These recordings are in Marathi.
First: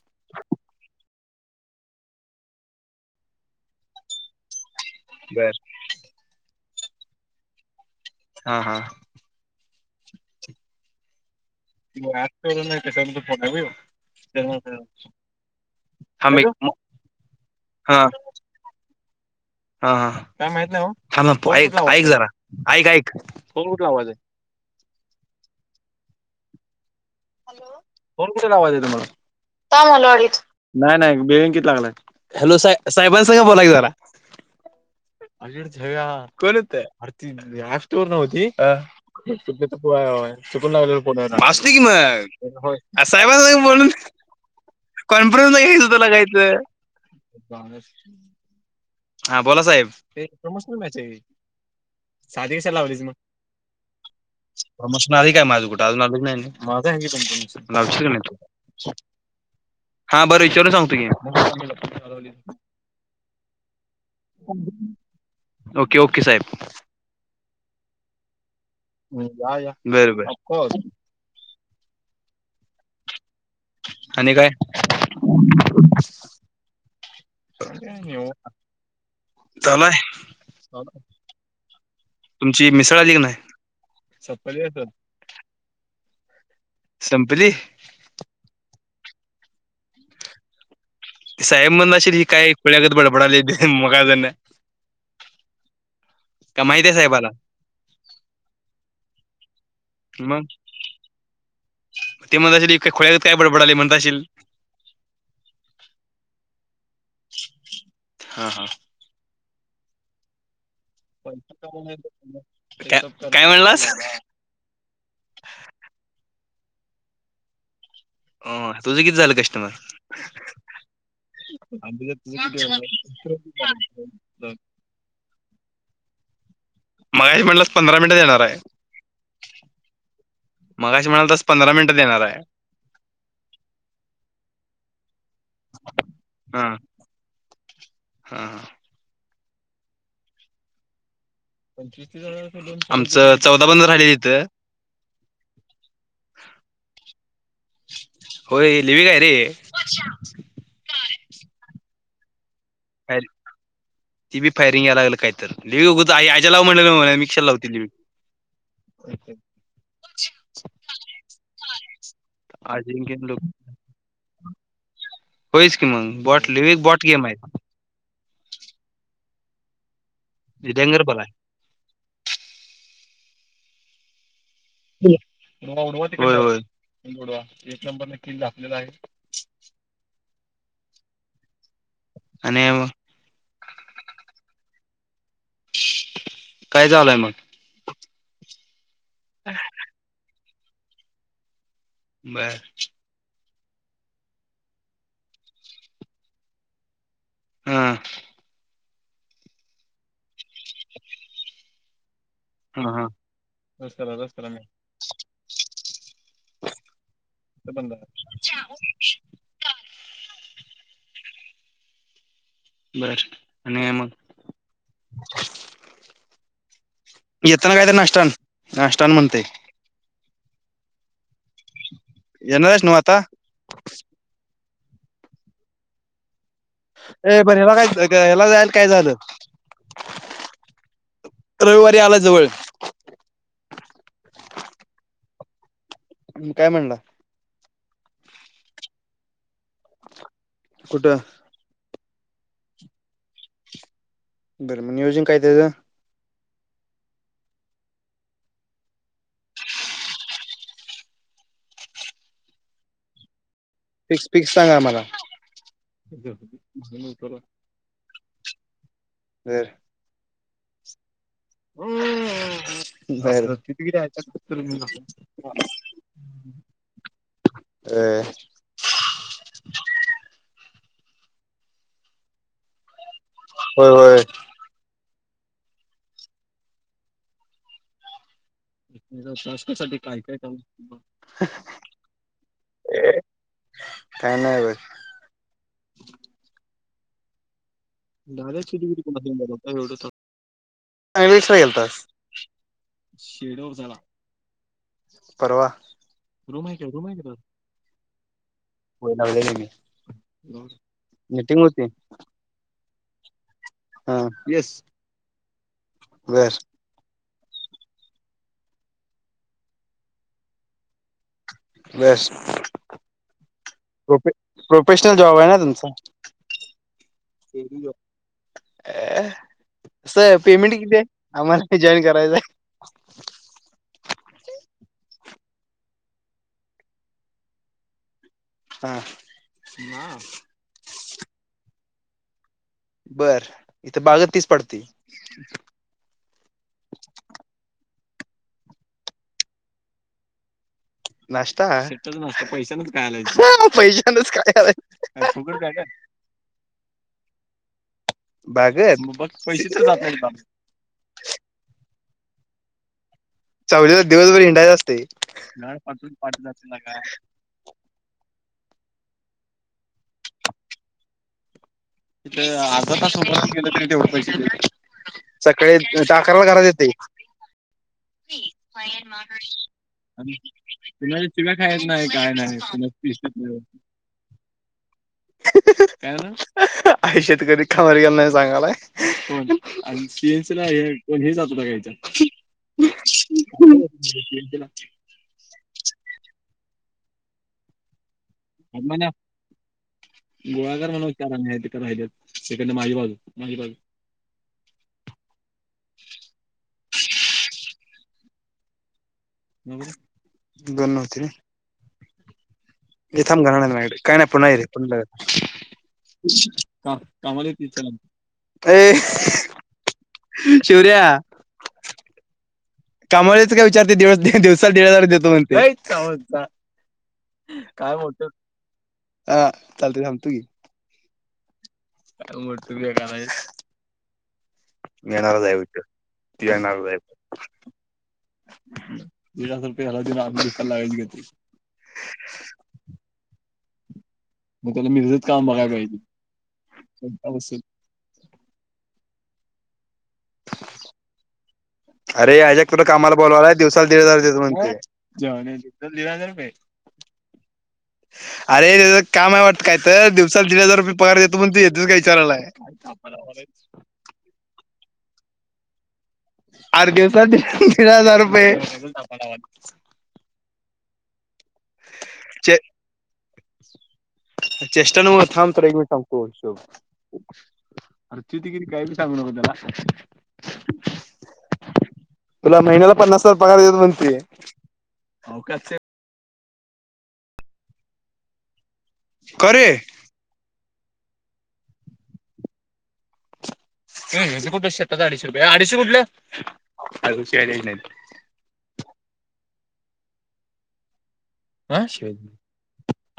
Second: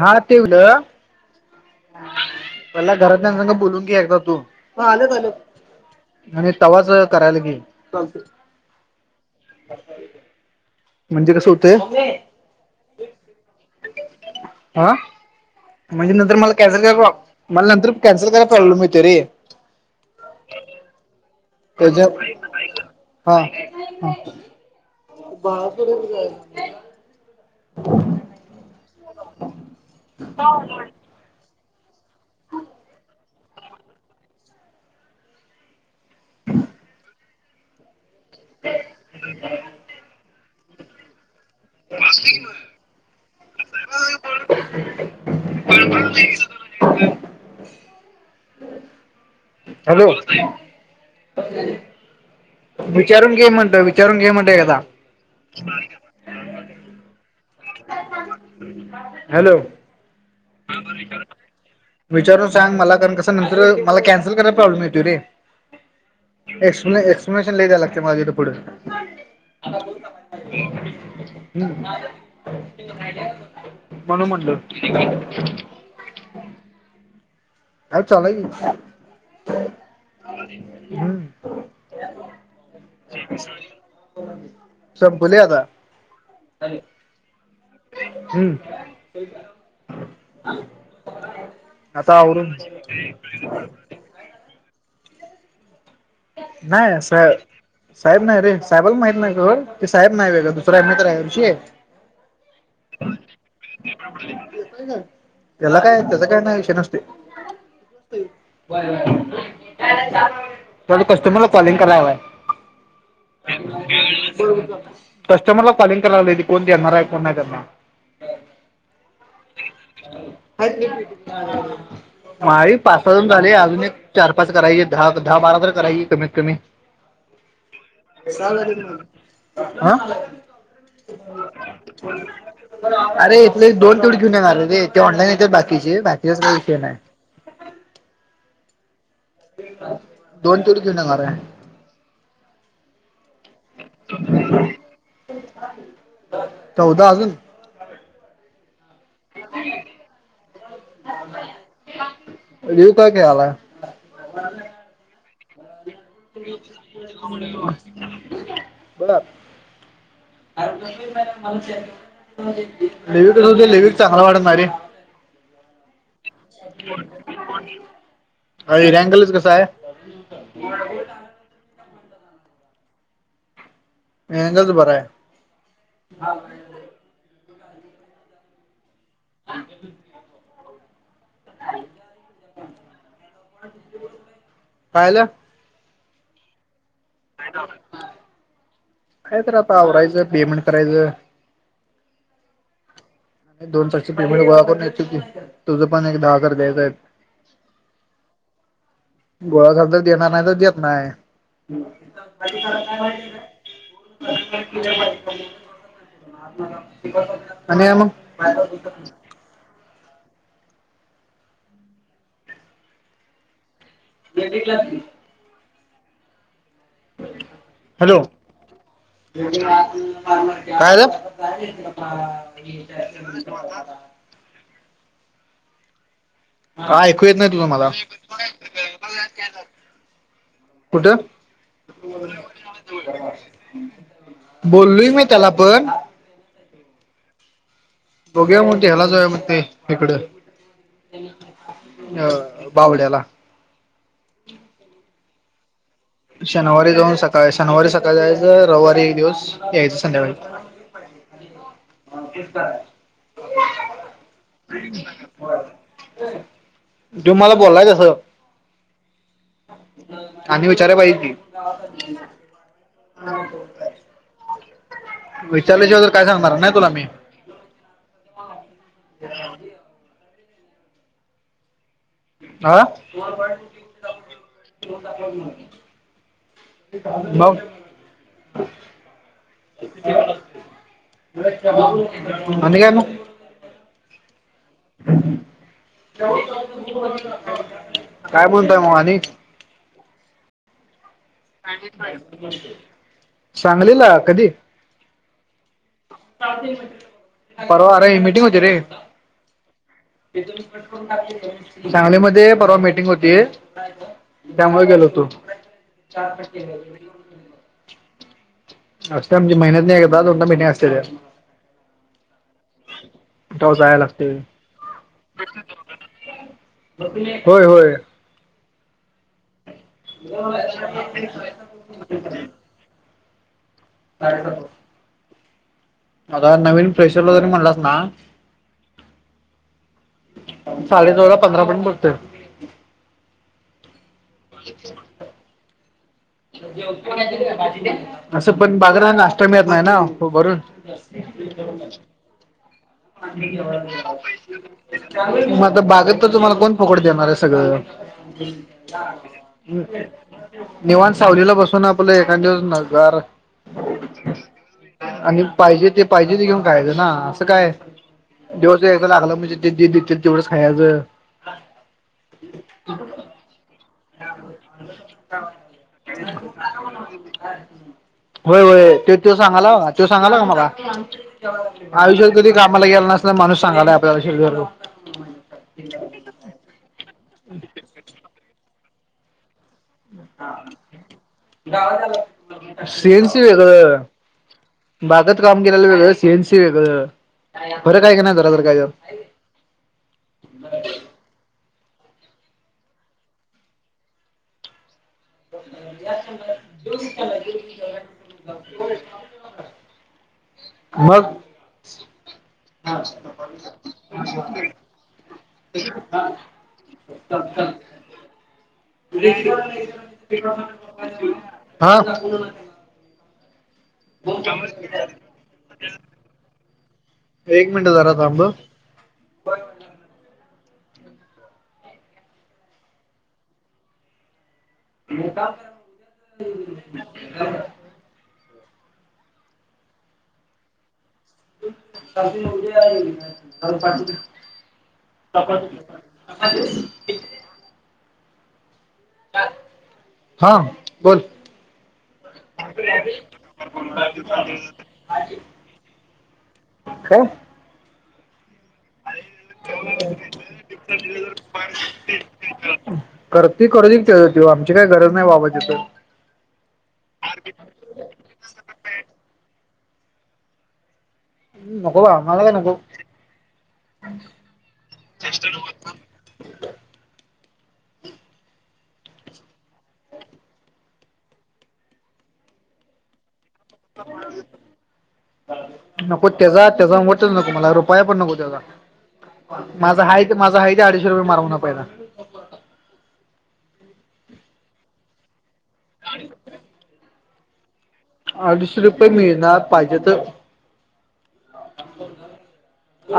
हा तेवलं. मला घरातल्या संग बोलून घे एकदा तू. आल्यात बर आल्यात आणि तवाच करायला गे. चालतय. हा हा म्हणजे कस हुतंय नाही. किसन चा फोन हाय व्हय यो. हा. म्हणजे नंतर थांब एक मला कॅन्सल करा मला नंतर हा कॅन्सल करायला प्रॉब्लेम येतोय रे. [inaudible] हा हा. काय माहित नाही ओ? हा ऐक त्याच्या ऐक जरा ऐक ऐक फोन कुठ लावायचं हाय? भावाकडे एक जायच हॅलो. फोन कुठे लावायच तुम्हाला? [unintelligible] नाही नाही. बेळंकी लागलाय. हॅलो. साहेबा साहेबांसंग बोला की जरा, कोण हुत? [unintelligible] नव्हती [unintelligible] चुकून लागलं फोन यांना असू दे की मग. होय. साहेबां संग बोलून कॉन्फरन्स घ्यायचं, तुला घ्यायचं. पावण्यास हा. बोला साहेब हॅलो ते प्रमोशनल मॅच हाय. साधी कशा लावलीस मग? विचारून घे म्हणलं विचारून घे म्हणलं एकदा प्रमोशन आलय माझं कुठं अजून आलंच नाही. माझ हाय की तुमचं तुमचं हॅलो. हा. बरं विचारून सांगतो घे. विचारून सांग मला कारण कस नंतर मला कॅन्सल करायला प्रॉब्लेम येतो रे ओके ओके साहेब एक्सप्लेशन लई द्यायला लागतय मला पुढे तिथ. या या. बर बर. ऑफकोर्स. हम्म. म्हणून आणि काय म्हटलं. [inaudible] अरे चालाय की चालू हाय. हम्म तुमची मिसळ आली काय नाय? सपली असल. संपली आता. संपली. हम्म. साहेब म्हण असल आता की काय आवरून खळ्यागत बडबडालीत मगा धरण का माहिती आहे नाही सा साहेबाला साहेब नाही रे. साहेबला माहित नाही सोड. ते साहेब मग नाही ्य तर आहे वर्षी आहे. ते म्हणत असेलय खोळ्यात काय बडबडले म्हण असेल. त्याला काय त्याचा काय नाही विषय नसते. हा हा थड कस्टमरला पैसा कॉलिंग कामाला येतो कराव तुला. काय म्हणलास कस्टमरला कॉलिंग कराय लाली त कोण येणार आहे कोण नाही करणार अ तुझं किती झालं कस्टमर आमच्या माळी पाच सजून तुझं झाली अजून एक चार पाच करायचे. दहा दहा बारा तर करायची कमीत कमी मगाशी म्हणलास पंधरा मिनिटं देणार आहे [unintelligible] मगा अस म्हणाला तसंधरा मिनट देणार आहे अरे इथले दोन तेवटी घेऊन येणार आ रे ते ऑनलाईन येतच बाकीचे बाकीच काही हा फेण आहे. हा हा दोन तूर घेऊ ना म आहे. पंस आमचं चौदा बंद राहिलं इथं चौदा अजून हो लिवी काय रे यु का ख फायर- हल ती फयरिंगय लालं काहीत बोला हे अजिंक्य लोक कस होताय लेडीज चांगला वाटत नाहि रे होईच की मग बॉट लिविक बॉट गेम आहे. अ रँगलच कसा आहे विजयगरपलाय मगच बर एक नंबर न किल ढापलेलं आहे. आ [unintelligible] आणि काय मग काय झाल काय चालू आहे मग काय तर आता आवरायचं पेमेंट करायचं बर. दोन जागच पेमेंट गोळा करून येतो की तुझं पण एक दहा हजार द्यायचं आहेत. हम् गोळा झाल तर देणार नाही तर देत नाही. हा हा रस करा रस करा मी [inaudible] आणि बंद काय मग आहे बर आणि काय मग ग्लास घे [unintelligible] येताना काय तर नाष्टा हॅलो आण नाष्टा आण म्हणते. काय झालं. येणार आहेस नव्ह आता काय ऐकू येत ए नाही बरं तुझं ह्याला मला काय ग- ह्याला जायला काय झालं कुठे रविवारी आला जवळ बोललोय मी त्याला पण काय म्हणला बघुया मग ते ह्याला जाऊया मग ते इकडे कुठं अ बावड्याला बर म नीयोज काय चं शनिवारी जाऊन सकाळ शनिवारी सकाळी जायचं रविवारी एक दिवस यायच संध्याकाळी तेच फिक्स फिक्स सांगा आम्हाला क [unintelligible] तो बर मला बोलाय तसं [unintelligible] की [unintelligible] बर, किती किती [unintelligible] विचारल्याशिवाय तर काय सांगणार नाय तुला मी. होय. [unintelligible] आ, होय होय [unintelligible] [unintelligible] मग. ह्या टास्क साठी काय काय काम [unintelligible] बग. आणि काय मग काय नाही बग. [unintelligible] झाल मग आणि [unintelligible] एवढच. काय विचारायला गेलतास, [unintelligible] झाला. सांगलीला कधी परवा, रूम आहे काय रूम आहे काय बघ. परवा अरे ऐ मी टि होती रे, मी त्याच मी काट करून मीटिंग होती टाकले [unintelligible] सांगलीमध्ये परवा मिटिंग होती, हा त्यामुळे गेलो होतो. चार बर टक्के [unintelligible] असत्या म्हणजे महिन्यात न एकदा दोनदा मीटिंग असत्या रे. बस. तेव्हा जायला प्रफे, लागते प्रोफेशनल जॉब आहे ना तुमचा. प्रथिने, होय होय. अ, असये पेमेंट किती आहे, आम्हाला जॉईन करायचं आहे. खायचा प आता नवीन फ्रेशरला जरी म्हणलास ना. हा, मा. साडे नऊला पंधरा मिनिट बसतय. बर, इथ बागत तीस पडतय. [unintelligible] असं पण बागला नाष्टा मिळत नाही ना उभ राहुन. नाशता [unintelligible] पैशानच खायाला यायचं, पैशानच खायाला, काय मग आता फुकट बागेत तर तुम्हाला कोण फुकट देणार आहे सगळं, बागत मग बघ पैसे तर जात [unintelligible] नाहीत बाबा निवांत सावलीला बसून आपलं एखानद्या वेळेस नजारा चवलीला दिवसभर हिंडायचं असते आणि गाड पाहिजे ते पाठून पाहिजे पाठ ते घेऊन जाते खायाचं काय ना. काय, दिवस एकदा लागलं म्हणजे ते देत्यात तेवढंच खायाचं. तीत अर्धा तास उभा राहून केलं तरी तेवढं पैशे [inaudible] सकाळी दहा आकरला घरात येतोय. होय होय त्यो तो सांगाला तो आणि सांगाला का मला, कुणाच्या शिव्या आयुष्यात कधी कामाला खायला गेला नस माणूस सांगालाय आपल्याला [unintelligible] काय म्हणून. आय शेतकरी कामाला गेला नाही सांगालाय, कोण? सी एन सीला हे कोण हे जात होता काय हेनचा, सीएनसी सी वेगळं एन सीला. बागात काम केलेला वेगळं सी एन सी वेगळं, फरक हाय का नाही जरातर कायतर. म्हणा गोळाकार म्हणून [unintelligible] राहिलेल, तिकड न माझी बाजू, माझी बाजू. [unintelligible] घेऊन ये त्याला घेऊन ये [unintelligible] बनवते. [inaudible] ऐ थाम घरा नाही मायाकडे काय नाही पुन्हा ये रे, पुन्हा का कामाला [unintelligible] ए शिवऱ्या [unintelligible] आ. काम वाल्याच काय विचारते दि दिवसा दीड हजार देतो म्हणते, [unintelligible] एक मिनिट काय जरा मोठं थांब. हा चालतय थांबतो की, काय मोठं फेकालाईस मी येणारच आहे, येणार आहे. द रुपे हज आप लागायची गती पा मग त्याला मीरजत काम बघायला पाहिजेल. [unintelligible] हा बोल अरे अजक तुला कामाला बोलवालाय दिवसाला दीड हजार देतात म्हण, दीड हजार रुपये काय? अरे तेजं काम आहे वाट काय तर, दिवसात दीड हजार रुपये पगार देतो म्हणायलायज्ञतू येतोस काय विचारालाय. करती करू आमची काही गरज नाही बाबा तिथं अरे देतात ते दीड हजार रुपये. नको बा आमाला काय नको. चेष्टेन नवं थांम तुला एक मिनिट सांगतो. अर तु तरी काय बी सांगु नको त्याला. तुला महिन्याला पन्नास हजार पगार देतात म्हण की, नको त्याचा त्याचा वटच नको मला, रुपया पण नको त्याचा, का रे? माझा हाय माझा आहे ते अडीशे रुपय मार म्हणाव पहिला. हेच कुठलं शेताचं, अडीचशे रुपये ये अडीचशे कुठलं? अडीचशे रुपये मिळणार पाहिजे तर ह शे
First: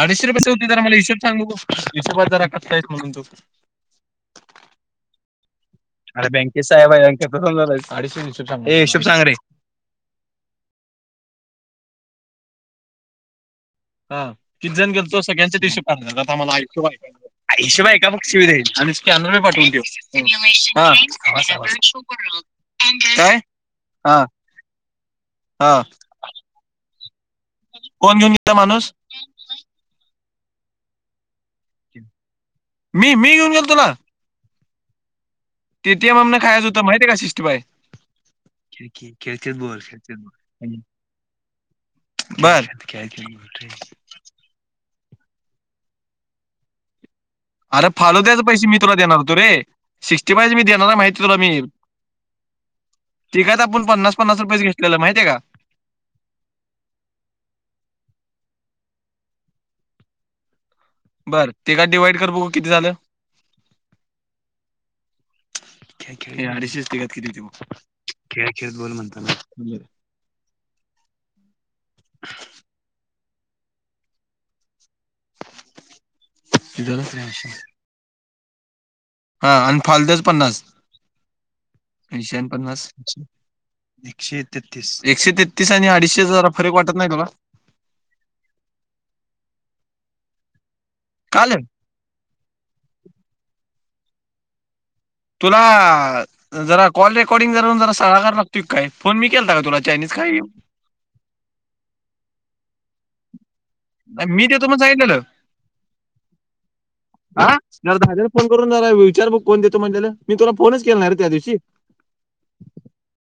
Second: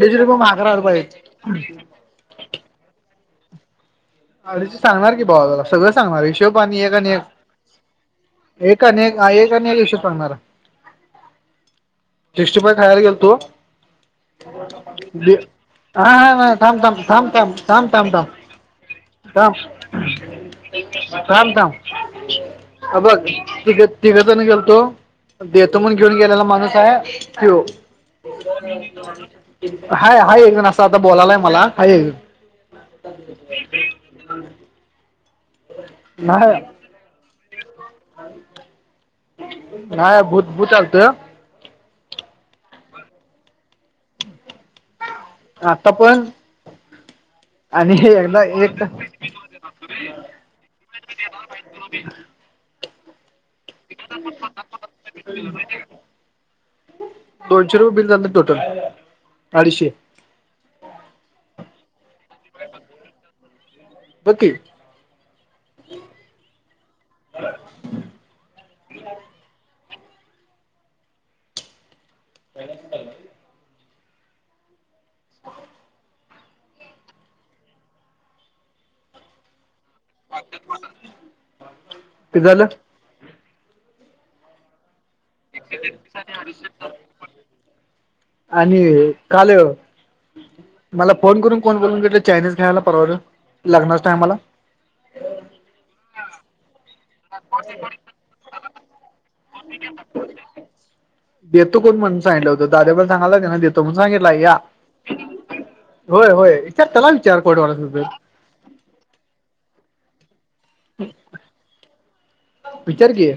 अडीचशे रुपये रुपयेच होते, तर माघारायला मला पाहिजे हिशोब सांग बघु. हिशोबात जरा कचा आहेस म्हणून तू. अडीशे सांगणार की भावा तुला सगळं सांगणार, अरे हिशोब बँकेत आणि साहेब एक आहे आणि एक बँकेत कसं झालंय अडीचशे हिशोब सांग ए एक हिशोब आणि एक, सांग रे एक आणि एक हिशोब सांगणार. सिक्स्टीफाय खायला गेलतो हा किती जण गेलतो बी सगळ्यांचा हिशोब हा काढायचं हा आता हा मला थांब हिशोब, थांब थांब थांब अरे हिशोब थांब एका थांब फक्त थांब मग शिवी द्यायचं स्कॅनर वर थांब पाठवून ठेव, हा आवाज आवाज अ बघ तिघ तिघंजण गेलतो, देतो हा म्हणुन घेऊन गेलेला माणूस आहे ज्यो कोण घेऊन गेला माणूस हाय हाय एकजण असं आता बोलालाय मला हाय एकजण मी, मी घेऊन गेलतो तुला? हा [unintelligible] टी टी एम एम नं खायाच होत माहिती हाय काय सिक्सटीफाय? नाही भूत भूत आलतं. बर आता पण अरे आणि फालुद्याच एकदा पैशे मी एक तुला देणार अरे सिक्सटीफायच मी देणार आहे माहित आहे तुला मी ते पण पन्नास पन्नास रुपयचं घेतलेल माहिती आहे का? दोनशे रुपये बिल झालत टोटल, अडीचशे. बर, तिघात डिवाइड कर बघु किती झालं? बघ कि, [unintelligible] [unintelligible] धलच रे मश [unintelligible] हा आणि फालुद्याच पन्नास, ऐंशी ते आणि झालं पन्नास एकशे तेतीस, एकशे तेतीस आणि अडीचशे च जरा फरक वाटत नाही तुला? आणि काल मला फोन काल करून कोण बोलवुन घेतल चायनीज खायला परवा लग्नाच्या टायमाला? तुला जरा कॉल रेकॉर्डिंग करुन जरा सगळा कर ना. ठिक आहे. फोन मी केलता काय तुला चायनीज खायला ये. देतो कोण म्हणून सांगितलं होत. दाद्या पण सांगालाय की नाही देतो. म्हणून मी सांगितलाया. देतो म्हणून सांगितलेलं होय होय विचार त्याला विचार हा खोट वाटत जरा असेल तर. दादाला फोन करून जरा विचार बघु कोण देतो म्हणलेल. मी तुला फोनच केला नाही रे त्या दिवशी. विचार कि.